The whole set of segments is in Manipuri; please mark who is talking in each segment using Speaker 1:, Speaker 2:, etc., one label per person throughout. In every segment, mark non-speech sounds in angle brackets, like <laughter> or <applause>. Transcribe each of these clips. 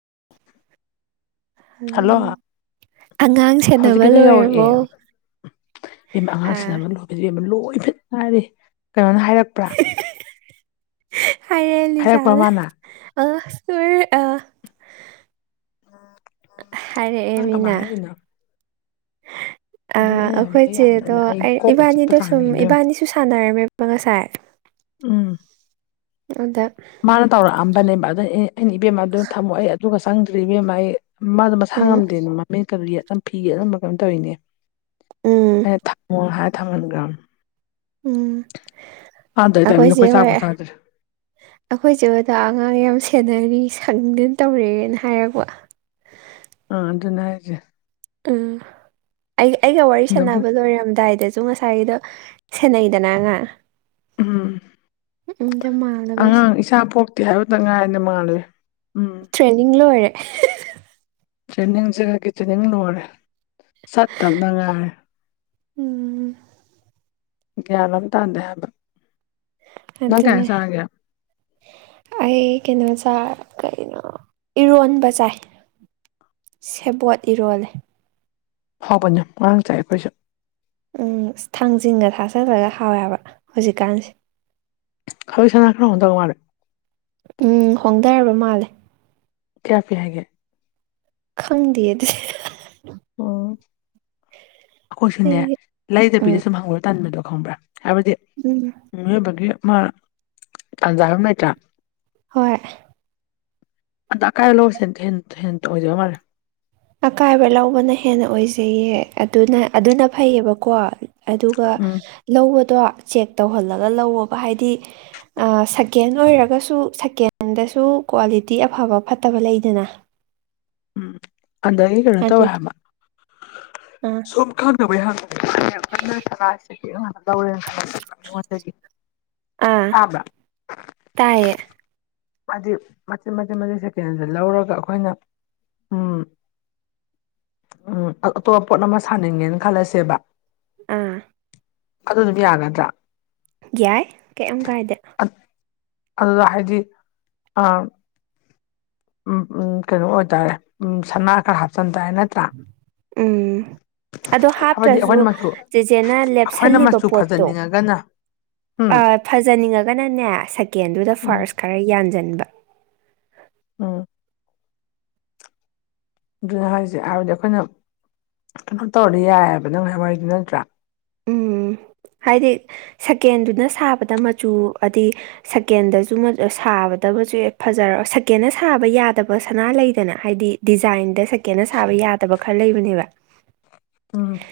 Speaker 1: <inaudible>
Speaker 2: ꯍꯜꯂꯣ ꯑꯉꯥꯡ ꯁꯦꯟꯅꯕ
Speaker 1: ꯍꯧꯖꯤꯛꯀꯤꯗꯨ
Speaker 2: ꯂꯣꯏꯔꯕꯣ
Speaker 1: ꯌꯧꯔꯛꯑꯦ ꯑꯉꯥꯡꯁꯤꯅ
Speaker 2: ꯑꯥ
Speaker 1: ꯑꯃ ꯂꯣꯏ ꯂꯣꯏ ꯏꯐꯠ ꯍꯥꯏꯗꯤ ꯀꯩꯅꯣꯅ ꯍꯥꯏꯔꯛꯄ꯭ꯔꯥ
Speaker 2: ꯍꯥꯏꯔꯦ ꯂꯤꯖꯥ
Speaker 1: ꯍꯥꯏꯔꯛꯄ꯭ꯔꯥ ꯃꯥꯅ
Speaker 2: ꯑ ꯁ ꯑ ꯍꯥꯏꯔꯦ
Speaker 1: ꯅꯪ ꯀꯃꯥꯏ
Speaker 2: ꯃꯤꯅꯥ
Speaker 1: ꯍꯥꯏꯔꯛꯏꯅꯣ
Speaker 2: ꯑ
Speaker 1: ꯑꯗꯨꯅ ꯑꯩꯅ ꯍꯥꯏꯕ ꯑꯩ
Speaker 2: ꯑꯩꯈꯣꯏꯆꯦꯗꯣ
Speaker 1: ꯌꯥꯝꯅ
Speaker 2: ꯑꯩ
Speaker 1: ꯀꯣꯛꯀ ꯆꯤꯛꯄ
Speaker 2: ꯏꯕꯥꯅꯤꯗꯣ ꯁꯨꯝ
Speaker 1: ꯆꯥꯡꯅꯤ ꯏꯕꯦꯝꯃ
Speaker 2: ꯏꯕꯥꯅꯤꯁꯨ ꯁꯥꯟꯅꯔꯝꯃꯦꯕ ꯉꯁꯥꯏ
Speaker 1: ꯎꯝ
Speaker 2: ꯑꯗ
Speaker 1: ꯃꯥꯅ ꯇꯧꯔꯛꯑꯝꯕꯅꯦꯕ ꯑꯗꯨ ꯑꯩꯅ ꯏꯕꯦꯝ ꯑꯗꯨ ꯊꯝꯃꯛ ꯑꯩ ꯑꯗꯨꯒ ꯆꯪꯗ꯭ꯔ ꯏꯕꯦꯝ ꯑꯩ ꯃꯥꯗꯣ ꯃꯁꯥ
Speaker 2: ꯎꯝ
Speaker 1: ꯉꯝꯗꯦꯅꯦ ꯃꯃꯤꯡ ꯀ ꯌꯦ ꯑꯗꯨꯝ ꯐꯤ ꯌꯦ ꯑꯗꯨꯅꯝꯕ ꯀꯩꯅꯣ ꯇꯧꯔꯤꯅꯦ
Speaker 2: ꯎꯝ
Speaker 1: ꯊꯃꯣ ꯍꯥꯏ ꯊꯥꯡꯃꯟꯒ꯭ꯔꯝ
Speaker 2: ꯎꯝ
Speaker 1: ꯑꯥꯗꯔꯦ ꯇꯥꯏꯃꯤꯗ ꯀꯣꯏ ꯆꯥꯀ ꯊꯥꯗꯔꯦ
Speaker 2: ꯑꯩꯈꯣꯏꯁꯦ ꯑꯣꯖꯥ ꯑꯉꯥꯡ ꯌꯥꯝ ꯁꯦꯟꯅꯔꯤ ꯁꯪꯗꯅ ꯇꯧꯔꯦꯅ ꯍꯥꯏꯔꯛꯄ
Speaker 1: ꯑ ꯑꯗꯨ ꯑꯗꯨꯅ ꯍꯥꯏꯖꯦ
Speaker 2: ꯎꯝ ꯑꯩ ꯑꯩꯒ ꯋꯥꯔꯤ
Speaker 1: ꯑꯗꯕꯨ
Speaker 2: ꯁꯥꯟꯅꯕ ꯂꯣꯏꯔꯝꯗꯥꯏꯗ ꯁꯨ ꯉꯁꯥꯏꯒꯤꯗꯣ ꯁꯦꯟꯅꯩꯗꯅ ꯉꯥ
Speaker 1: ꯎꯝ
Speaker 2: ꯃꯥꯜꯂꯕꯩ
Speaker 1: ꯑꯉꯥꯡ ꯏꯁꯥ ꯄꯣꯛꯇꯦ ꯍꯥꯏꯕꯇ ꯉꯥꯏꯅ ꯃꯥꯜꯂꯨꯦ
Speaker 2: ꯇ꯭ꯔꯦꯅꯤꯡ ꯂꯣꯏꯔꯦ
Speaker 1: ꯇ꯭ꯔꯦꯅꯤꯡꯁꯦ ꯀ ꯇ꯭ꯔꯦꯅꯤꯡ ꯂꯣꯏꯔꯦ ꯆꯠꯇꯕꯅꯉꯥꯏꯔꯦ
Speaker 2: ꯎꯝ
Speaker 1: ꯒ꯭ꯌꯥꯟ ꯑꯃ ꯇꯥꯟꯗꯦ ꯍꯥꯏꯕ ꯅꯪ ꯀꯌꯥ
Speaker 2: ꯑꯗꯨꯅꯦ
Speaker 1: ꯆꯥꯔꯒꯦ
Speaker 2: ꯑꯩ ꯀꯩꯅꯣ ꯁꯥ ꯀꯩꯅꯣ ꯏꯔꯣꯟꯕ ꯆꯥꯏ ꯁꯦꯕꯣꯠ ꯏꯔꯣꯜꯂꯦ
Speaker 1: ꯍꯕꯅꯤꯣ ꯉꯔꯥꯡ ꯆꯥꯏ ꯑꯩꯈꯣꯏꯁꯨ
Speaker 2: ꯎꯝ ꯊꯥꯡꯖꯟꯒ ꯊꯥꯖꯜꯂꯒ ꯍꯥꯎꯋꯦꯕ ꯍꯧꯖꯤꯛꯀꯥꯟꯁꯦ
Speaker 1: ꯍꯁꯅꯅꯥ ꯀ꯭ꯔ ꯑꯣꯟ ꯇꯒ ꯃꯥꯔꯦ
Speaker 2: ꯎꯝ ꯍꯣꯡꯊꯔꯕ ꯃꯥꯜꯂꯦ
Speaker 1: ꯀꯌꯥꯄꯤꯤ ꯍꯥꯏꯒꯦ
Speaker 2: ꯈꯪꯗꯗꯦ
Speaker 1: ꯑꯣ ꯑꯩꯈꯣꯏꯁꯨꯅꯦ
Speaker 2: ꯑꯩꯗꯤ ꯎꯝ
Speaker 1: ꯂꯩꯗꯕꯤꯗ ꯁꯨꯝ ꯍꯪꯉꯨꯔ ꯇꯟꯕꯗꯣ ꯈꯪꯕ꯭ꯔꯥ ꯍꯥꯏꯕꯗꯤ
Speaker 2: ꯎꯝ
Speaker 1: ꯃꯤꯑꯣꯏꯕꯒꯤ ꯃꯥ ꯇꯥꯟꯖꯥꯔ ꯂꯩꯇ꯭ꯔꯥ
Speaker 2: ꯍꯣꯏ
Speaker 1: ꯑꯗ ꯑꯀꯥꯏ ꯂꯁꯦ ꯍ ꯍꯦꯟꯇ ꯑꯣꯏꯖꯕ ꯃꯥꯜꯂꯦ
Speaker 2: ꯑꯀꯥꯏꯕ ꯂꯧꯕꯅ ꯍꯦꯟꯅ ꯑꯣꯏꯖꯩꯌꯦ ꯑꯗꯨꯅ ꯑꯗꯨꯅ ꯐꯩꯌꯦꯕꯀꯣ ꯑꯗꯨꯒ
Speaker 1: ꯎꯝ
Speaker 2: ꯂꯧꯕꯗꯣ ꯆꯦꯛ ꯇꯧꯍꯜꯂꯒ ꯂꯧꯑꯣꯣꯕ ꯍꯥꯏꯗꯤ ꯁꯀꯦꯟ ꯑꯣꯏꯔꯒꯁꯨ ꯁꯀꯦꯟꯗꯁꯨ ꯀ꯭ꯋꯥꯂꯤꯇꯤ ꯑꯐꯕ ꯐꯠꯇꯕ ꯂꯩꯗꯅ
Speaker 1: ꯎꯝ ꯍꯟꯗꯗꯒꯤ ꯀꯩꯅꯣ
Speaker 2: ꯑꯗꯨ
Speaker 1: ꯇꯧꯋꯦ ꯍꯥꯏꯕ
Speaker 2: ꯑꯥ
Speaker 1: ꯁꯨꯝ ꯈꯪꯗꯅꯕꯩ ꯍ ꯂꯥꯟꯅ ꯂꯧꯔꯦꯅꯉꯣꯟꯗꯤ
Speaker 2: ꯑꯥ ꯇꯥꯏꯌꯦꯦ
Speaker 1: ꯍꯥꯏ ꯃꯆꯤꯟꯠ ꯃꯆꯤꯟꯠ ꯃꯆꯤꯟ ꯁꯦꯀꯦꯟꯗ ꯂꯧꯔꯒ ꯑꯩꯈꯣꯏꯅ ꯎ ꯎꯝ ꯑꯇꯣꯞꯄ ꯄꯣꯠ ꯑꯃ ꯁꯥꯅꯤꯡꯒꯦꯅ ꯈꯜꯂꯁꯦꯕ
Speaker 2: ꯑꯥ
Speaker 1: ꯑꯗꯨ ꯑꯗꯨꯝ ꯌꯥꯒꯗ꯭ꯔꯥ
Speaker 2: ꯌꯥꯏ ꯀꯩ ꯀꯥꯏꯗ
Speaker 1: ꯑꯗꯨꯗ ꯍꯥꯏꯗꯤ ꯑ ꯎꯝ ꯀꯩꯅꯣ ꯑꯣꯏꯇꯥꯔꯦ ꯎ ꯁꯅꯥ ꯈꯔ ꯍꯥꯞꯆꯤꯟ ꯇꯥꯏ ꯅꯠꯇ꯭ꯔꯥ
Speaker 2: ꯎꯝ ꯑꯣ
Speaker 1: ꯍꯥꯏꯕꯗꯤ
Speaker 2: ꯍꯥꯞꯇ꯭ꯔꯁꯨ
Speaker 1: ꯑꯩꯈꯣꯏꯅ ꯃꯆꯨ
Speaker 2: ꯆꯦꯆꯦꯅ
Speaker 1: ꯑꯩꯈꯣꯏꯅ
Speaker 2: ꯂꯦꯞꯁꯤꯜꯂꯤꯕ
Speaker 1: ꯃꯆꯨ
Speaker 2: ꯄꯣꯠꯇꯣ
Speaker 1: ꯐꯖꯅꯤꯡꯉꯒꯅ ꯎꯝ
Speaker 2: ꯐꯖꯅꯤꯡꯉꯒꯅꯅꯦ ꯁꯦꯀꯦꯟꯗꯨꯗ
Speaker 1: ꯎꯝ
Speaker 2: ꯐꯥꯔꯁ ꯈꯔ ꯌꯥꯟꯁꯤꯟꯕ
Speaker 1: ꯑꯝ ꯑꯗꯨꯅ ꯍꯥꯏꯁꯦ ꯍꯥꯏꯔꯗꯤ ꯑꯩꯈꯣꯏꯅ ꯀꯩꯅꯣ ꯇꯧꯔꯗꯤ ꯌꯥꯏꯑꯕ ꯅꯪ ꯍꯥꯏꯥꯏꯋꯥꯏꯗꯨ ꯅꯠꯇ꯭ꯔꯥ
Speaker 2: ꯎꯝ ꯍꯥꯏꯗꯤ ꯁꯀꯦꯟꯗꯨꯅ ꯁꯥꯕꯗ ꯃꯆꯨ ꯍꯥꯏꯗꯤ ꯁꯀꯦꯟꯗꯁꯨꯕꯗ ꯐ ꯌꯥ ꯁꯅꯥꯅ ꯍꯥꯏꯗꯤ ꯗꯤꯥꯏꯟ ꯌꯥꯗꯕ ꯈꯔ ꯂꯩꯕꯅꯦꯕ
Speaker 1: ꯑꯝ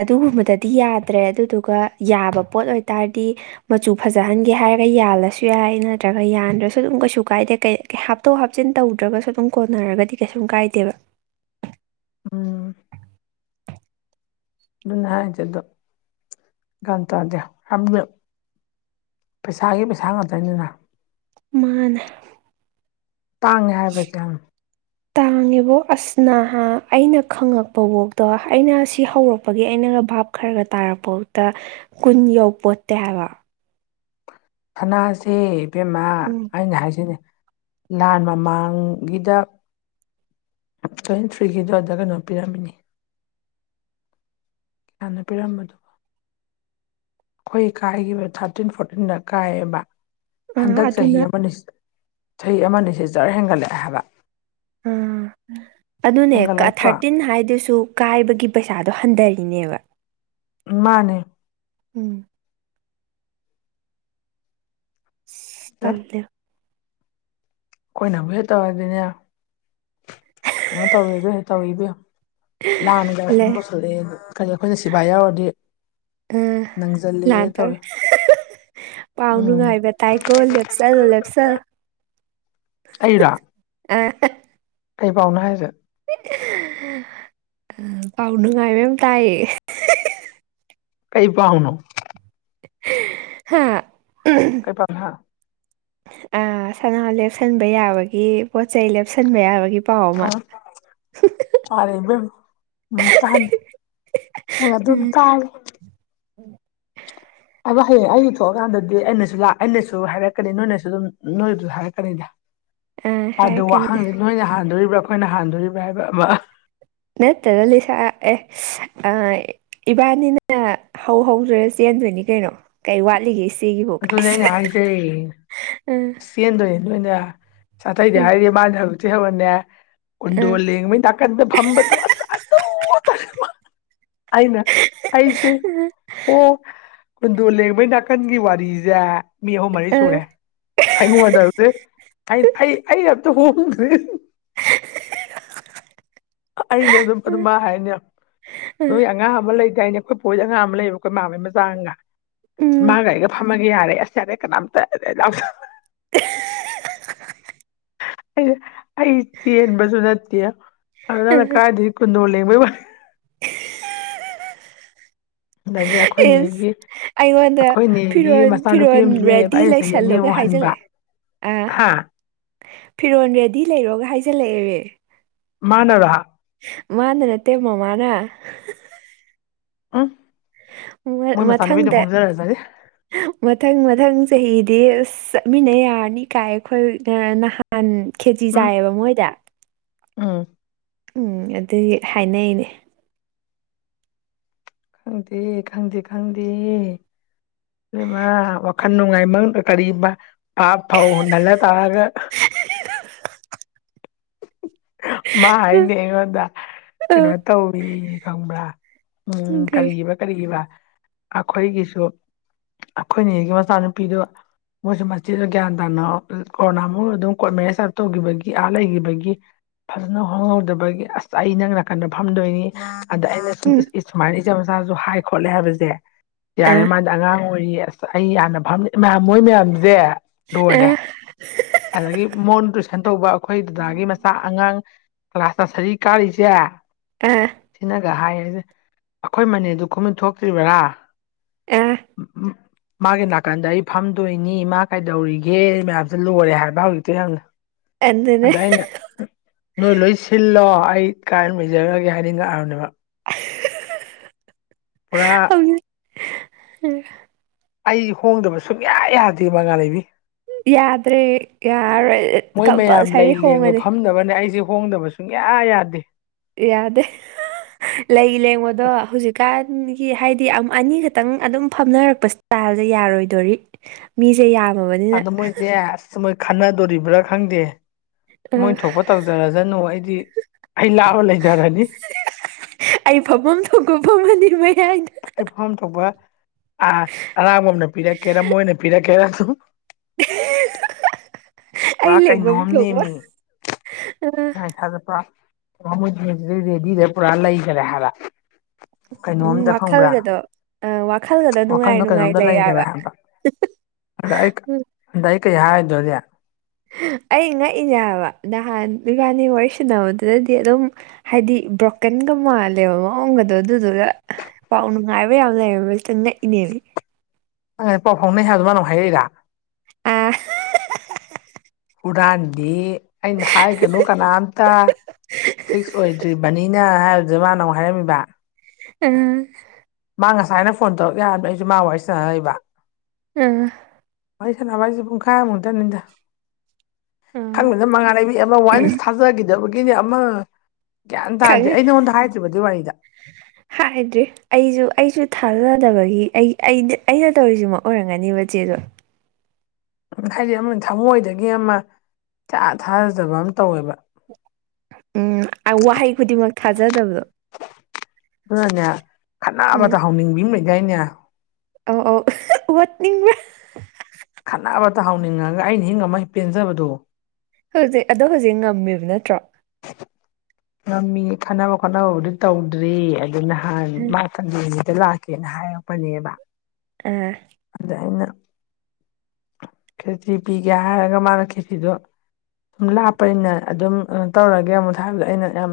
Speaker 2: ꯑꯗꯨꯒꯨꯝꯕꯗꯗꯤ ꯌꯥꯗ꯭ꯔꯦ ꯑꯗꯨꯗꯨ ꯑꯗꯨꯒ ꯌꯥꯕ ꯄꯣ ꯑꯣꯏꯇꯥꯔꯗꯤ ꯃꯆꯨ ꯐꯖꯍꯟꯒꯦ ꯍꯥꯏꯔ ꯌꯥꯜꯂꯁꯨ ꯌꯥꯏ ꯅꯠꯇ꯭ꯔꯒ ꯌꯥ ꯁꯨ ꯑꯗꯨꯝ ꯀꯩꯁꯨ ꯀꯥꯏꯗꯦ ꯍꯥꯞꯇꯣꯛ ꯍꯥꯞꯆꯤꯟ ꯇꯧꯗ꯭ꯔꯒꯁꯨ ꯑꯗꯨꯝ ꯀꯣꯟꯅꯔꯒꯗꯤ ꯀꯩꯁꯨꯝ ꯀꯥꯏꯗꯦꯕ
Speaker 1: ꯎꯝ ꯑꯗꯨꯅꯦ ꯍꯥꯏꯗ ꯑꯗꯨꯣ ꯀꯇꯗꯦ ꯍꯕ ꯄꯩꯁꯥꯒꯤ ꯄꯩꯁꯥ ꯉꯥꯛꯇꯅꯤꯅ
Speaker 2: ꯃꯥꯅꯦ
Speaker 1: ꯇꯥꯡꯉꯦ ꯍꯥꯏꯕꯁꯦ
Speaker 2: ꯇꯥꯡꯉꯦꯕꯣ ꯑꯁ ꯅꯍꯥ ꯑꯩꯅ ꯈꯪꯉꯛꯄ ꯋꯣꯛꯗꯣ ꯑꯩꯅ ꯁꯤ ꯍꯧꯔꯛꯄꯒꯤ ꯑꯩꯅꯒ ꯚꯥꯞ ꯈꯔꯒ ꯇꯥꯔꯛꯄ ꯀꯨꯟ ꯌꯧꯄꯣꯠꯇꯦ ꯍꯥꯏꯕ
Speaker 1: ꯊꯅꯥꯁꯦ ꯏꯕꯦꯝꯃ
Speaker 2: ꯎꯝ
Speaker 1: ꯑꯩꯅ ꯍꯥꯏꯁꯤꯅꯦ ꯂꯥꯟ ꯃꯃꯥꯡꯒꯤꯗ ꯇ꯭ꯋꯦꯟ ꯊ꯭ꯔꯤꯒꯤꯗꯣꯗ ꯀꯩꯅꯣ ꯄꯤꯔꯝꯃꯤꯅꯤ ꯍꯅ ꯄꯤꯔꯝꯕꯗꯨꯕ ꯑꯩꯈꯣꯏ ꯀꯥꯏꯈꯤꯕ ꯊꯥꯔꯇꯤꯟ ꯐꯣꯔꯇꯤꯟꯗ ꯀꯥꯏꯑꯕ
Speaker 2: ꯑꯥ
Speaker 1: ꯍꯟꯗꯛ ꯆꯍꯤ
Speaker 2: ꯑꯗꯨꯅ
Speaker 1: ꯑꯃꯅꯤ ꯆꯍꯤ ꯑꯃꯅꯤ ꯑꯅꯤꯁꯤ ꯖꯔ ꯍꯦꯟꯒꯠꯂꯛꯑꯦ ꯍꯥꯏꯕ
Speaker 2: ꯑ ꯑꯗꯨꯅꯦ
Speaker 1: ꯍꯦꯟꯒꯠꯂꯛꯇ꯭ꯔꯣ
Speaker 2: ꯊꯥꯔꯇꯤꯟ ꯍꯥꯏꯗꯨꯁꯨ ꯀꯥꯏꯕꯒꯤ ꯄꯩꯁꯥꯗꯣ ꯍꯟꯊꯔꯤꯅꯦꯕ
Speaker 1: ꯃꯥꯅꯦ
Speaker 2: ꯎꯝ ꯇꯜꯂꯦ
Speaker 1: ꯑꯩꯈꯣꯏꯅꯕꯨ ꯍꯦꯛ ꯇꯧꯔꯗꯤꯅꯦ ꯀꯩꯅ ꯇꯧꯗꯦ ꯇꯧꯗꯌꯥ ꯂꯥꯟꯅꯒ ꯁꯨꯝ
Speaker 2: ꯂꯦ
Speaker 1: ꯇꯧꯁꯜꯂꯛꯑꯦ ꯀꯔꯤ ꯑꯩꯈꯣꯏꯅ ꯁꯤꯚꯥꯏ ꯌꯥꯎꯔꯗꯤ
Speaker 2: ꯑ
Speaker 1: ꯅꯪꯁꯤꯜꯂꯦ
Speaker 2: ꯂꯥꯛꯇꯔ
Speaker 1: ꯇꯧꯋꯦ
Speaker 2: ꯄꯥꯎ
Speaker 1: ꯎꯝ
Speaker 2: ꯅꯨꯡꯉꯥꯏꯕ ꯇꯥꯏꯀꯣ ꯂꯦꯞꯆꯜꯂꯣ ꯂꯦꯞꯆꯜ
Speaker 1: ꯑꯩꯔꯥ ꯀꯩ ꯄꯥꯎꯅꯣ ꯍꯥꯏꯁꯦ
Speaker 2: ꯎꯝ ꯄꯥꯎ ꯅꯨꯡꯉꯥꯏꯕꯌꯥꯝ ꯇꯥꯏꯌꯦ
Speaker 1: ꯀꯩ ꯄꯥꯥꯎꯅꯣ
Speaker 2: ꯍꯥ
Speaker 1: ꯀꯩ ꯄꯥꯎꯅꯣꯕ
Speaker 2: ꯁꯅꯥ ꯂꯦꯞꯁꯟꯕ ꯌꯥꯕꯒꯤ ꯄꯣꯠ ꯆꯩꯩ ꯂꯦꯞꯁꯟꯕ ꯌꯥꯕꯒꯤ ꯄꯥꯎ ꯑꯃ
Speaker 1: ꯑꯣ ꯑꯔꯦꯕ ꯎꯝ ꯇ ꯑꯗꯨꯝ ꯇ
Speaker 2: ꯎꯝ
Speaker 1: ꯑꯗꯣ ꯍꯌꯦꯡ ꯑꯩꯒꯤ ꯊꯣꯛꯑꯀꯥꯟꯗꯗꯤ ꯑꯩꯅꯁꯨ ꯑꯩꯅꯁꯨ ꯍꯥꯏꯔꯛꯀꯅꯤ ꯅꯣꯏꯅꯁꯨ ꯑꯗꯨꯝ ꯅꯣꯏꯁꯨ ꯍꯥꯏꯔꯛꯀꯅꯤꯗ
Speaker 2: ꯑ
Speaker 1: ꯑꯗꯣ
Speaker 2: ꯍꯥꯏꯔꯛꯀꯅꯤ
Speaker 1: ꯋꯥꯍꯪꯁꯦ ꯅꯣꯏꯅ ꯍꯥꯟꯗꯣꯔꯤꯕ꯭ꯔꯥ ꯑꯩꯈꯣꯏꯅ ꯍꯥꯟꯗꯣꯔꯤꯕ꯭ꯔꯥ ꯍꯥꯏꯕ ꯑꯃ
Speaker 2: ꯅꯠꯇꯅ ꯂꯤ ꯁꯥ ꯑꯦ ꯑ ꯏꯕꯥꯅꯤꯅ ꯍꯧ ꯍꯧꯗ꯭ꯔꯁꯤ ꯆꯦꯟꯗꯣꯏꯅꯤ ꯀꯩꯅꯣ ꯀꯩ ꯋꯥꯠꯂꯤꯒꯦ ꯁꯤ
Speaker 1: ꯑꯗꯨꯅꯦ ꯑꯩꯅ ꯍꯥꯏꯖ
Speaker 2: ꯎꯝ
Speaker 1: ꯆꯦꯟꯗꯣꯏꯅꯦ ꯅꯣꯏꯅ ꯁꯥꯊꯩꯅꯦ
Speaker 2: ꯎꯝ
Speaker 1: ꯍꯥꯏꯔꯤꯗꯤ ꯃꯥꯅꯦ ꯍꯧꯖꯤꯛꯇꯤ ꯍꯧꯔꯅꯦ
Speaker 2: ꯎꯝ
Speaker 1: ꯀꯗꯜꯂꯤ ꯇꯀꯗ ꯐꯝꯕꯗꯨꯁ ꯑꯩꯅ ꯑꯩꯁꯦ ꯍꯣ ꯀꯨꯟꯗꯣ ꯂꯦꯡꯕꯩ ꯅꯥꯀꯟꯒꯤ ꯋꯥꯅꯤ ꯁꯦ ꯃꯤ ꯑꯍꯨꯝ ꯃꯔꯤ
Speaker 2: ꯎꯝ
Speaker 1: ꯁꯨꯔꯦ ꯑꯩꯉꯣꯟꯣꯟꯗꯩꯅ ꯍ
Speaker 2: <inaudible>
Speaker 1: ꯑꯩꯅ ꯑꯗꯨꯝ
Speaker 2: ꯎꯝ
Speaker 1: ꯑꯗꯨꯃ ꯍꯥꯏꯅꯤ
Speaker 2: ꯎꯝ
Speaker 1: ꯅꯣꯏ ꯑꯉꯥꯡ ꯑꯃ ꯂꯩꯇ ꯍꯥꯏꯅꯦ ꯑꯩꯈꯣꯏ ꯄꯣꯏ ꯑꯉꯥꯡ ꯑꯃ ꯂꯩꯕ ꯑꯩꯈꯣꯏ ꯃꯥꯩ ꯃꯆꯥꯒ
Speaker 2: ꯎꯝ
Speaker 1: ꯃꯥꯒ ꯑꯩꯒ ꯐꯝꯃꯒꯦ ꯌꯥꯔꯦ ꯑꯁꯦꯔ ꯀꯅꯥꯝ ꯇꯔ ꯌꯥ
Speaker 2: <inaudible>
Speaker 1: ꯁꯤꯤꯕꯁꯨꯅꯠꯇꯌꯥ ꯑꯗꯨꯅ ꯀꯥꯏꯗꯤ ꯀꯦ ꯊꯕ ꯑꯗꯒꯤ
Speaker 2: ꯑ ꯏꯁ
Speaker 1: ꯑꯩꯈꯣꯏꯅꯦꯒꯤ
Speaker 2: ꯑꯩꯉꯣꯟꯗ
Speaker 1: ꯑꯩꯈꯣꯏꯅꯦꯒꯤ
Speaker 2: ꯐꯤꯔꯣꯜ
Speaker 1: ꯃꯆꯥꯅꯨꯄꯤ
Speaker 2: ꯐꯤꯔꯣꯜ
Speaker 1: ꯑꯃꯁꯨ ꯂꯩꯌꯦꯕ
Speaker 2: ꯔꯦꯗꯤ
Speaker 1: ꯑꯩꯅ ꯆꯍꯤ
Speaker 2: ꯂꯩꯁꯜꯂꯨꯒ
Speaker 1: ꯑꯅꯤꯃꯨꯛ ꯍꯟꯕ
Speaker 2: ꯍꯥꯏꯖꯜꯂꯛꯑꯦ ꯑ
Speaker 1: ꯍꯥ
Speaker 2: ꯐꯤꯔꯣꯟ ꯔꯦꯗꯤ ꯂꯩꯔꯣꯒ ꯍꯥꯏꯖꯜꯂꯛꯑꯦꯕ
Speaker 1: ꯃꯥꯅꯔ
Speaker 2: ꯃꯥꯗꯅꯠꯇꯃꯃꯅ
Speaker 1: ꯑ
Speaker 2: ꯃꯊꯪꯗ ꯃꯊꯪ ꯃꯊꯪ ꯆꯍꯤꯗꯤ ꯑꯁ ꯆꯠꯃꯤꯟꯅ ꯌꯥꯔꯅꯤ ꯀꯥꯏ ꯑꯩꯈꯣꯏ ꯅꯍꯥꯟ ꯈꯦꯖꯤꯤ
Speaker 1: ꯎꯝ
Speaker 2: ꯆꯥꯏꯑꯕ ꯃꯣꯏꯗ
Speaker 1: ꯎꯝ
Speaker 2: ꯎꯝ ꯑꯗꯨꯒꯤ ꯍꯥꯏꯅꯩꯅꯦ
Speaker 1: ꯈꯪꯗꯦ ꯈꯪꯗꯦ ꯈꯪꯗꯦ ꯂꯩꯃ ꯈꯟ ꯅꯨꯡꯉꯥꯏ ꯃ ꯀꯔꯤ ꯄꯥꯞ ꯐꯧ ꯅꯜꯂ ꯇꯥꯔꯒ ꯃꯥ ꯍꯥꯏꯅꯦ ꯑꯩꯉꯣꯟꯗ ꯀꯩꯅꯣ
Speaker 2: ꯎꯝ
Speaker 1: ꯇꯧꯋ ꯈꯪꯕ꯭ꯔꯥ ꯎꯝ ꯀꯔꯤꯕ ꯀꯔꯤꯕ ꯑꯩꯈꯣꯏꯒꯤꯁꯨ ꯑꯩꯈꯣꯏꯅꯤꯒꯤ ꯃꯆꯥꯅꯨꯄꯤꯗꯨ ꯃꯣꯏꯁꯨ ꯃꯆꯦꯗ ꯒ꯭ꯌꯥꯟ ꯇꯥꯅ ꯀꯣꯔꯣꯅꯥ ꯑꯗꯨꯝ ꯀꯣꯔꯠ ꯃꯦꯔꯦꯖ ꯑ ꯇꯧꯈꯤꯕꯒꯤ ꯑꯥ ꯐꯖꯅ ꯍꯣꯡꯍꯧꯗꯕꯒꯤ ꯑꯁ ꯑꯩ ꯅꯪ ꯅꯥꯀꯟꯗ ꯐꯝꯗꯣꯏꯅꯤ ꯑꯗ ꯑꯩꯅ ꯁꯨꯃꯥꯏꯅ ꯏꯆꯆꯥ ꯃꯆꯥꯁꯨ ꯍꯥꯏ ꯈꯣꯠꯂꯦ ꯍꯥꯏꯕꯁꯦ ꯌꯥꯔꯦ
Speaker 2: ꯑꯥ
Speaker 1: ꯃꯥꯗꯤ ꯑꯉꯥꯡ ꯑꯣꯏꯔꯤ ꯑꯁ ꯑꯩ ꯌꯥꯝꯅ ꯐꯥꯝꯖꯩ ꯃꯌꯥꯝ ꯃꯣꯏ ꯃꯌꯥꯝꯁꯦ ꯂꯣꯏꯔꯦ
Speaker 2: ꯑꯥ
Speaker 1: ꯑꯗꯨꯗꯒꯤ ꯃꯣꯟꯨ ꯇ꯭ꯔꯤꯁꯟ ꯇꯧꯕ ꯑꯩꯈꯣꯏ ꯑꯗꯥꯒꯤ ꯃꯆꯥ ꯑꯉꯥꯡ ꯀ꯭ꯂꯥꯁ ꯅꯁꯔꯤ ꯀꯥꯔꯤꯁꯦ
Speaker 2: ꯑꯥ
Speaker 1: ꯁꯤꯅ ꯑꯗ ꯍꯥꯏꯔꯁꯦ ꯑꯩꯈꯣꯏ ꯃꯅꯦꯗꯨ ꯈꯨꯃꯟ ꯊꯣꯛꯇ꯭ꯔꯤꯕꯔꯥ
Speaker 2: ꯑ
Speaker 1: ꯃꯥꯒꯤ ꯅꯥꯀꯟꯗ ꯑꯩ ꯐꯝꯗꯣꯏꯅꯤ ꯃꯥ ꯀꯩꯗꯧꯔꯤꯒꯦ ꯃꯌꯥꯝꯁꯦ ꯂꯣꯏꯔꯦ ꯍꯥꯏꯕ ꯍꯧꯖꯤꯛꯇ ꯌꯥꯝꯡꯪꯅ
Speaker 2: ꯑꯗꯨꯅ
Speaker 1: ꯑꯗ ꯍꯥꯏꯅ ꯅꯣꯏ ꯂꯣꯏ ꯁꯤꯜꯂꯣ ꯑꯩ ꯀꯥꯏ ꯑꯗꯨꯝ ꯂꯩꯖꯔꯛꯑꯒꯦ ꯍꯥꯏꯅꯤꯡꯉꯛꯑꯕꯅꯦꯕ ꯄꯨꯔꯥ
Speaker 2: ꯍꯧꯖꯤꯛ
Speaker 1: ꯑꯩ ꯍꯣꯡꯗꯕ ꯁꯨꯡꯌꯥ ꯌꯥꯗꯦ ꯃꯉꯥ ꯂꯩꯕꯤ
Speaker 2: ꯌꯥꯗ꯭ꯔꯦ ꯌꯥꯔꯣꯏ
Speaker 1: ꯃꯣꯏ
Speaker 2: ꯀꯝꯄꯜꯁꯔꯤ ꯍꯣꯡꯉꯅꯤ
Speaker 1: ꯈꯣꯡꯗꯕ ꯁꯨꯡꯌꯥ ꯌꯥꯗꯦ
Speaker 2: ꯌꯥꯗꯦ ꯂꯩ ꯂꯦꯡꯕꯗꯣ ꯍꯧꯖꯤꯛꯀꯥꯟ ꯍꯥꯏꯗꯤ ꯑꯅꯤꯈꯛꯇꯪ ꯑꯗꯨꯝ ꯐꯝꯅꯔꯛꯄ ꯏꯁꯇꯥꯏꯜꯁ ꯌꯥꯔꯣꯏꯗꯣꯔꯤ ꯃꯤꯁꯦ ꯌꯥꯝ
Speaker 1: ꯑꯗ ꯃꯣꯏꯁꯦ ꯑꯁ ꯃꯣꯏ ꯈꯟꯅꯗꯣꯔꯤꯕ꯭ꯔꯥ ꯈꯪꯗꯦ
Speaker 2: ꯑ
Speaker 1: ꯃꯣꯏ ꯊꯣꯛꯄ ꯇꯧꯖꯔꯖꯅꯨ ꯑꯩꯗꯤ ꯑꯩ ꯂꯥꯛꯕ ꯂꯩꯖꯔꯅꯤ
Speaker 2: ꯑꯩ ꯐꯐꯝ ꯊꯣꯛꯒꯐꯝꯃꯗꯤꯉꯩ
Speaker 1: ꯑꯩ ꯐꯥꯝ ꯊꯣꯛꯄ ꯑꯔꯥꯡꯕ ꯑꯃꯅ ꯄꯤꯔꯛꯀꯦꯔꯥ ꯃꯣꯏꯅ ꯄꯤꯔꯛꯀꯦꯔꯥ ꯑꯗꯨ
Speaker 2: <inaudible> ꯑꯩ
Speaker 1: ꯄꯨꯔꯥ
Speaker 2: ꯂꯦꯡꯐꯝ
Speaker 1: ꯀꯩꯅꯣꯝ
Speaker 2: ꯊꯣꯛꯄ
Speaker 1: ꯅꯦꯝꯃꯤ
Speaker 2: ꯑ
Speaker 1: ꯉꯥꯏ ꯊꯥꯖꯠꯄ꯭ꯔꯥ ꯔꯦꯗꯤꯗꯦ ꯄꯨꯔꯥ ꯂꯩ ꯆꯂꯦ ꯍꯥꯏꯔ
Speaker 2: ꯎꯝ ꯋꯥꯈꯜꯒꯗꯣ ꯑ ꯋꯥꯈꯜꯒꯗ ꯅꯨꯡꯉꯥꯏ
Speaker 1: ꯋꯥꯈꯜꯗ
Speaker 2: ꯅꯨꯡꯉꯥꯏ
Speaker 1: ꯀꯩꯅꯣꯝꯗ ꯂꯩꯈꯔꯦ
Speaker 2: ꯂꯩꯕ
Speaker 1: ꯍꯥꯏꯕ ꯑꯗ ꯑꯩ ꯀꯩ ꯍꯥꯏꯗꯣꯔꯤ
Speaker 2: ꯑꯩ ꯉꯛꯏꯅꯦꯕ ꯅꯍꯥꯟ ꯏꯕꯥꯅꯤ ꯋꯥꯔꯤ ꯁꯅꯕꯗꯨꯗꯗꯤ ꯑꯗꯨꯝ ꯍꯥꯏꯗꯤ ꯕ꯭ꯔꯣꯀꯟꯒ ꯃꯥꯜꯂꯦꯕ ꯃꯑꯣꯡꯒꯗꯣ ꯑꯗꯨꯗꯨꯒ ꯄꯥꯎ ꯅꯨꯡꯉꯥꯏꯕ ꯌꯥꯝ ꯂꯩꯔꯕꯇꯪ ꯉꯛꯏꯅꯦꯕ
Speaker 1: ꯑ ꯄꯥꯎ ꯐꯥꯎꯅꯩ ꯍꯥꯏꯗꯣ ꯃꯥꯅ ꯑꯃꯨꯛ ꯍꯥꯏꯔꯛꯏꯔ
Speaker 2: ꯑꯥ
Speaker 1: ꯍꯨꯔꯥꯟꯕꯤ ꯑꯩꯅ ꯍꯥꯏꯒꯅꯨ ꯀꯅꯥꯝꯇ ꯐꯤꯛꯁ ꯑꯣꯏꯗ꯭ꯔꯤꯕꯅꯤ ꯍꯥꯏꯕꯁꯦ ꯃꯥꯅ ꯑꯃꯨꯛ ꯍꯥꯏꯔꯝꯃꯤꯕ
Speaker 2: ꯎꯝ
Speaker 1: ꯃꯥ ꯉꯁꯥꯏꯅ ꯐꯣꯟ ꯇꯧꯔꯛ ꯌꯥꯗꯣ ꯑꯩꯁꯨ ꯃꯥ ꯋꯥꯔꯤ ꯁꯥꯟꯅ ꯂꯩꯕ
Speaker 2: ꯑꯥ
Speaker 1: ꯋꯥꯔꯤ ꯁꯥꯟꯅꯕ ꯍꯥꯏꯁꯦ ꯄꯨꯡꯈꯥꯏꯃꯨꯛꯇꯅꯤꯗ
Speaker 2: ꯑꯥ
Speaker 1: ꯈꯪꯗꯅ ꯃꯉꯥꯜꯂꯩꯕꯤ ꯑꯃ ꯋꯥꯏꯟꯁ ꯊꯥꯖꯈꯤꯗꯕꯒꯤꯅꯦ ꯑꯃ ꯒ꯭ꯌꯥꯟ ꯇꯥꯗꯦ
Speaker 2: ꯈꯪꯉꯦ
Speaker 1: ꯑꯩ ꯅꯉꯣꯟꯗ ꯍꯥꯏꯗ꯭ꯔꯤꯕꯗꯨ ꯋꯥꯔꯤꯗ
Speaker 2: ꯍꯥꯏꯗ꯭ꯔꯤ ꯑꯩꯁꯨ ꯑꯩꯁꯨ ꯊꯥꯖꯗꯕꯒꯤ ꯑꯩ ꯑꯩꯅ ꯇꯧꯔꯤꯁꯤꯃ ꯑꯣꯏꯔꯝꯒꯅꯤꯕ ꯆꯦꯗꯣ
Speaker 1: ꯍꯥꯏꯗꯤ ꯑꯃ ꯊꯃꯣꯏꯗꯒꯤ ꯑꯃ ꯆꯥ ꯊꯥꯗꯕ ꯑꯃ ꯇꯧꯋꯦꯕ
Speaker 2: ꯎꯝ ꯋꯥꯍꯩ ꯈꯨꯗꯤꯡꯃꯛ ꯊꯥꯖꯗꯕꯗꯣ
Speaker 1: ꯑꯗꯨꯅꯅꯦ
Speaker 2: ꯎꯝ
Speaker 1: ꯈꯠꯅꯕꯗ ꯍꯧꯅꯤꯡꯕꯤ ꯑꯃ ꯂꯩꯗꯥꯏꯅꯦ
Speaker 2: ꯑꯧ ꯑꯧ ꯑꯣꯠꯅꯤꯡꯕ
Speaker 1: ꯍꯧꯅꯤꯡꯉꯒ ꯑꯩꯅ ꯍꯤꯡ ꯉꯝꯃ ꯄꯦꯟꯖꯕꯗꯣ
Speaker 2: ꯍꯧꯖꯤꯛ ꯑꯗꯣ ꯍꯧꯖꯤꯛ ꯉꯝꯃꯦꯕ ꯅꯠꯇ꯭ꯔꯣ
Speaker 1: ꯉꯝꯃꯤ ꯈꯟꯅꯕ ꯈꯣꯠꯅꯕꯕꯨꯗꯤ ꯇꯧꯗ꯭ꯔꯤ ꯑꯗꯨ ꯅꯍꯥꯟ ꯃꯥ ꯊ ꯂꯥꯛꯀꯦꯅ ꯍꯥꯏꯔꯛꯄꯅꯦꯕ
Speaker 2: ꯑꯥ
Speaker 1: ꯑꯗ ꯑꯩꯅ ꯈꯦꯆꯤ ꯄꯤꯒꯦ ꯍꯥꯏꯔꯒ ꯃꯥꯅ ꯈꯦꯆꯤꯗꯣ ꯁꯨꯝ ꯂꯥꯞꯄꯅꯤꯅ ꯑꯗꯨꯝ ꯀꯣ ꯇꯧꯔꯒꯦ ꯑꯃꯨꯗ ꯍꯥꯏꯕꯗ ꯑꯩꯅ ꯌꯥꯝ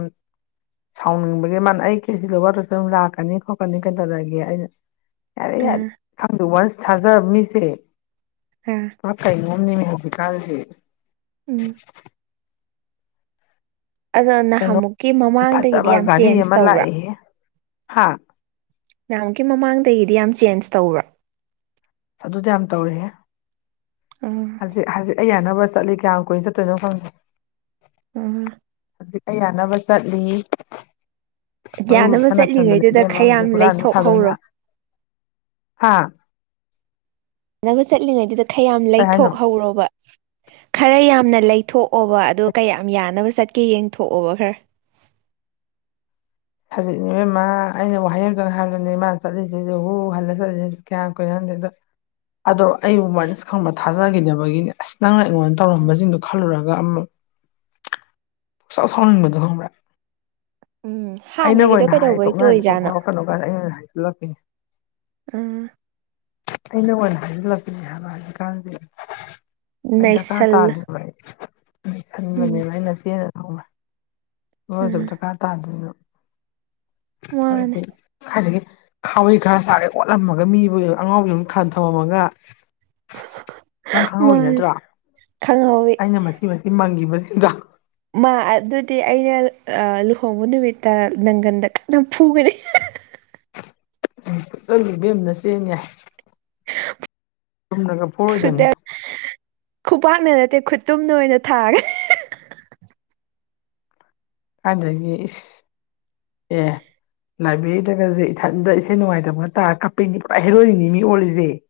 Speaker 1: ꯁꯥꯎꯅꯤꯡꯕꯒꯤ ꯃꯥꯅ ꯑꯩ ꯈꯦꯁꯤ ꯂꯧꯕꯁꯨ ꯑꯗꯨꯝ ꯂꯥꯛꯀꯅꯤ ꯈꯣꯠꯀꯅꯤ ꯀꯩꯅ ꯇꯧꯔꯛꯑꯒꯦ ꯑꯩꯅ ꯌꯥꯔꯦ ꯌꯥꯔꯦ
Speaker 2: ꯑꯥ
Speaker 1: ꯈꯪꯗꯣꯛ ꯋꯥꯁꯨ ꯊꯥꯖꯔꯝꯃꯤꯁꯦ
Speaker 2: ꯑꯥ
Speaker 1: ꯄꯨꯔ ꯀꯩꯅꯣꯝꯅꯦꯃꯦ ꯍꯧꯖꯤꯛ ꯀꯥꯟꯁꯤ
Speaker 2: ꯎꯝ ꯑꯗꯣ
Speaker 1: ꯑꯁ ꯀꯩꯅꯣ
Speaker 2: ꯅꯍꯥꯟꯃꯨꯛꯀꯤ ꯃꯃꯥꯡꯗꯒꯤꯗꯤ
Speaker 1: ꯐꯖꯕ
Speaker 2: ꯌꯥꯝ
Speaker 1: ꯒꯥꯔꯤ
Speaker 2: ꯆꯦꯟꯖ
Speaker 1: ꯑꯃ
Speaker 2: ꯇꯧꯕ꯭ꯔꯥ
Speaker 1: ꯂꯥꯛꯏ ꯍꯦ ꯍꯥ
Speaker 2: ꯅꯃꯨꯛꯀꯤ ꯃꯃꯥꯡꯗꯒꯤꯗꯤ ꯌꯥꯝ ꯆꯦꯟꯖ ꯇꯧꯕ꯭ꯔ
Speaker 1: ꯑꯗꯨꯗꯤ ꯌꯥꯝ ꯇꯧꯔꯍꯦ ꯍꯧꯖꯤꯛ ꯍꯧꯖꯤꯛ ꯑꯩ ꯌꯥꯅꯕ ꯆꯠꯂꯤ ꯀꯌꯥꯝ ꯀꯨꯏꯅ ꯆꯠꯇꯣꯏꯅꯣ ꯈꯪꯗꯦ
Speaker 2: ꯎꯝ
Speaker 1: ꯑꯗꯨꯛ ꯑꯩ ꯌꯥꯅꯕ ꯆꯠꯂꯤ ꯃꯔꯨ
Speaker 2: ꯌꯥꯅꯕ
Speaker 1: ꯂꯨꯞꯊꯥꯅꯁꯟꯗꯅ
Speaker 2: ꯆꯠꯂꯤꯉꯩꯗꯨꯗ
Speaker 1: ꯏꯕꯦꯝꯃ
Speaker 2: ꯈꯔ ꯌꯥꯝ
Speaker 1: ꯍꯧꯖꯤꯛ ꯍꯨꯔꯥꯟꯕ ꯁꯥꯗꯅ꯫
Speaker 2: ꯂꯩꯊꯣꯛꯍꯧꯔꯣ
Speaker 1: ꯍꯥꯥ
Speaker 2: ꯁꯥꯟꯅꯕ ꯆꯠꯂꯤꯉꯩꯗꯨꯗ ꯈꯔꯌꯥꯝ
Speaker 1: ꯀꯩ ꯍꯥꯏꯅꯣ
Speaker 2: ꯂꯩꯊꯣꯛꯍꯧꯔꯣꯕ ꯈꯔ ꯌꯥꯝꯅ ꯂꯩꯊꯣꯛ ꯑꯣꯕ ꯑꯗꯨꯗꯣ ꯀꯌꯥꯝ ꯌꯥꯅꯕ ꯆꯠꯀꯦ ꯌꯦꯡꯊꯣꯛꯑꯣꯕ ꯈꯔ
Speaker 1: ꯍꯧꯖꯤꯛꯅꯦ ꯏꯕꯦꯝꯃ ꯑꯩꯅ ꯋꯥꯍꯩ ꯑꯃꯇꯪ ꯍꯥꯏꯕꯗꯨꯅꯦ ꯃꯥ ꯆꯠꯂꯤꯁꯤꯗꯤ ꯍꯨ ꯍꯜꯂ ꯆꯠꯂꯤꯁꯤ ꯀꯌꯥꯝ ꯀꯨꯏꯅ ꯍꯟꯗꯦꯗꯣ ꯑꯗꯣ ꯑꯩꯕꯨꯃꯅꯁ ꯈꯪꯕ ꯊꯥꯖꯈꯤꯅꯕꯒꯤꯅꯤ ꯑꯁ ꯅꯪꯅ ꯑꯩꯉꯣꯟꯗ ꯇꯧꯔꯝꯕꯁꯤꯡꯗꯨꯣ ꯈꯜꯂꯨꯔꯒ ꯑꯃꯨꯛ ꯄꯪꯁꯥꯎ ꯁꯥꯎꯅꯤꯡꯕꯗꯣ ꯈꯪꯕ꯭ꯔꯥ
Speaker 2: ꯎꯝ
Speaker 1: ꯑꯩꯅꯒ
Speaker 2: ꯍꯥꯟꯅꯒꯤꯗꯣ
Speaker 1: ꯑꯣꯏꯅ ꯍꯥꯏ
Speaker 2: ꯀꯩꯗꯧꯕꯩ
Speaker 1: ꯊꯣꯛꯅꯔꯁꯤꯐꯥꯎ
Speaker 2: ꯇꯣꯏꯖꯥꯠꯅꯣ
Speaker 1: ꯐꯥꯎꯔꯛꯀꯅꯨ ꯀꯥꯏꯅ ꯑꯩꯅ ꯑꯣꯏꯅ ꯍꯥꯏꯁꯤꯜꯂꯛꯄꯅꯦ
Speaker 2: ꯎꯝ
Speaker 1: ꯑꯩꯅ ꯑꯣꯏ ꯍꯥꯏꯖꯤꯜꯂꯛꯄꯅꯦ ꯍꯥꯟꯛꯖꯤꯛꯀꯥꯟꯁ ꯑꯩꯗꯔꯀꯥ
Speaker 2: ꯅꯩꯁꯜꯂ
Speaker 1: ꯇꯥꯗꯦꯕ ꯑꯩ ꯑꯩ
Speaker 2: ꯎꯝ
Speaker 1: ꯈꯟꯕꯅꯦꯅ ꯑꯩꯅ ꯆꯦꯅ ꯇꯧ ꯑꯗꯨꯏ ꯑꯗꯨ
Speaker 2: ꯎꯝ
Speaker 1: ꯗꯔꯀꯥꯔ ꯇꯥꯗꯅ
Speaker 2: ꯃꯥꯅꯦ
Speaker 1: <unintelligible> ꯍꯋꯥꯩ ꯈꯔ ꯁꯥꯒꯦ ꯑꯣꯠꯂꯝꯃꯒ ꯃꯤꯕꯨ ꯑꯉꯥꯎꯕ ꯑꯗꯨꯝ ꯊꯥꯟ ꯊꯂꯝꯝꯃꯒ ꯅꯪ ꯈꯪꯍꯧꯋꯤ
Speaker 2: ꯃꯥꯅꯦ
Speaker 1: ꯅꯠꯇ꯭ꯔꯣ
Speaker 2: ꯈꯪꯍꯧꯋꯤ
Speaker 1: ꯑꯩꯅ ꯃꯁꯤ ꯃꯁꯤ ꯃꯪꯈꯤꯕꯁꯤꯡ ꯗ
Speaker 2: ꯃꯥ ꯑꯗꯨꯗꯤ ꯑꯩꯅ ꯂꯨꯍꯣꯡꯕ ꯅꯨꯃꯤꯠꯇ ꯅꯪꯒꯟꯗ ꯀꯟꯅ ꯐꯨꯒꯅꯤ
Speaker 1: <unintelligible> ꯜꯂꯤꯕꯦꯝꯅ ꯆꯦꯟ ꯌꯥ ꯊꯅ ꯄꯔꯣꯏꯗꯅꯤ
Speaker 2: ꯐꯨꯗ ꯈꯨꯠꯇꯨꯝꯗ ꯑꯣꯏꯅ ꯊꯥꯔꯦ
Speaker 1: ꯑꯗꯒꯤ ꯑꯦ ꯂꯥꯏꯕ꯭ꯔꯦꯔꯤꯗꯒꯁꯦ ꯏꯊꯟꯇ ꯏꯊꯦ ꯅꯨꯡꯉꯥꯏꯇꯕꯒꯅ ꯇꯥꯔ ꯀꯞꯄꯩꯅꯤ ꯍꯩꯔꯣꯏꯔꯤꯅꯤ ꯃꯤ ꯑꯣꯜꯂꯤꯁꯦ <inaudible>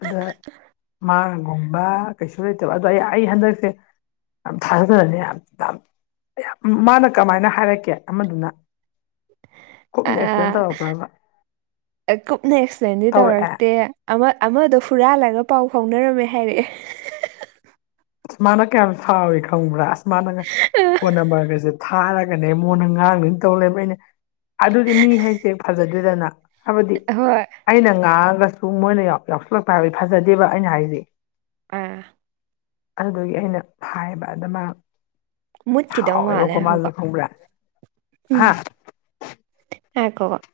Speaker 1: ꯑꯗ ꯃꯥꯒꯨꯝꯕ ꯀꯩꯁꯨ ꯂꯩꯇꯕ ꯑꯗꯣ ꯑꯩ ꯑꯩ ꯍꯟꯗꯛꯁꯦ ꯌꯥꯝ ꯊꯥꯖꯗꯅꯅꯤ ꯌꯥꯝ ꯌꯥꯝ ꯃꯥꯅ ꯀꯃꯥꯏꯅ ꯍꯥꯏꯔꯛꯀꯦ ꯑꯃꯗꯨꯅ ꯀꯨꯞꯅ ꯑꯦꯛꯁꯄ꯭ꯂꯦꯟ ꯇꯧꯔꯛꯄ꯭ꯔꯕ
Speaker 2: ꯑ ꯀꯨꯞꯅ ꯑꯦꯛꯁꯄ꯭ꯂꯦꯟꯗꯤ
Speaker 1: ꯇꯧꯔꯛꯑꯦ
Speaker 2: ꯇꯧꯔꯛꯇꯦ ꯑꯃ ꯑꯃꯗꯣ ꯐꯨꯔꯥꯜꯂꯒ ꯄꯥꯎ ꯐꯥꯎꯅꯔꯝꯃꯦ ꯍꯥꯏꯔꯛꯑꯦ
Speaker 1: ꯑꯁ ꯃꯥꯅ ꯀꯌꯥꯝ ꯁꯥꯎꯏꯤ ꯈꯪꯕ꯭ꯔꯥ ꯑꯁ ꯃꯥꯅꯒ ꯐꯣꯟ ꯅꯝꯕꯔꯒꯁꯦ ꯊꯥꯔꯒꯅꯦ ꯃꯣꯟꯗ ꯉꯥꯡ ꯂꯣꯏꯅ ꯇꯧ ꯂꯩꯕ ꯑꯩꯅ ꯑꯗꯨꯗꯤ ꯃꯤ ꯍꯥꯏꯁꯦ ꯐꯖꯗꯦꯗꯅ ꯍꯥꯏꯕꯗꯤ
Speaker 2: ꯍꯣꯏ
Speaker 1: ꯑꯩꯅ ꯉꯥꯡꯉꯒꯁꯨ ꯃꯣꯏꯅ ꯌꯥꯎꯁꯜꯂꯛꯄ ꯍꯥꯏꯕꯗꯤ ꯐꯖꯗꯦꯕ ꯑꯩꯅ ꯍꯥꯏꯖ
Speaker 2: ꯑꯥ
Speaker 1: ꯑꯗꯨꯒꯤ ꯑꯩꯅ ꯍꯥꯏꯕ ꯑꯗꯨꯃ
Speaker 2: ꯃꯨꯠꯈꯤꯗꯧ ꯃꯥꯜꯂꯦ ꯍꯥꯏꯧꯕ ꯎꯝ
Speaker 1: ꯍꯥ
Speaker 2: ꯌꯥ ꯀꯒꯣ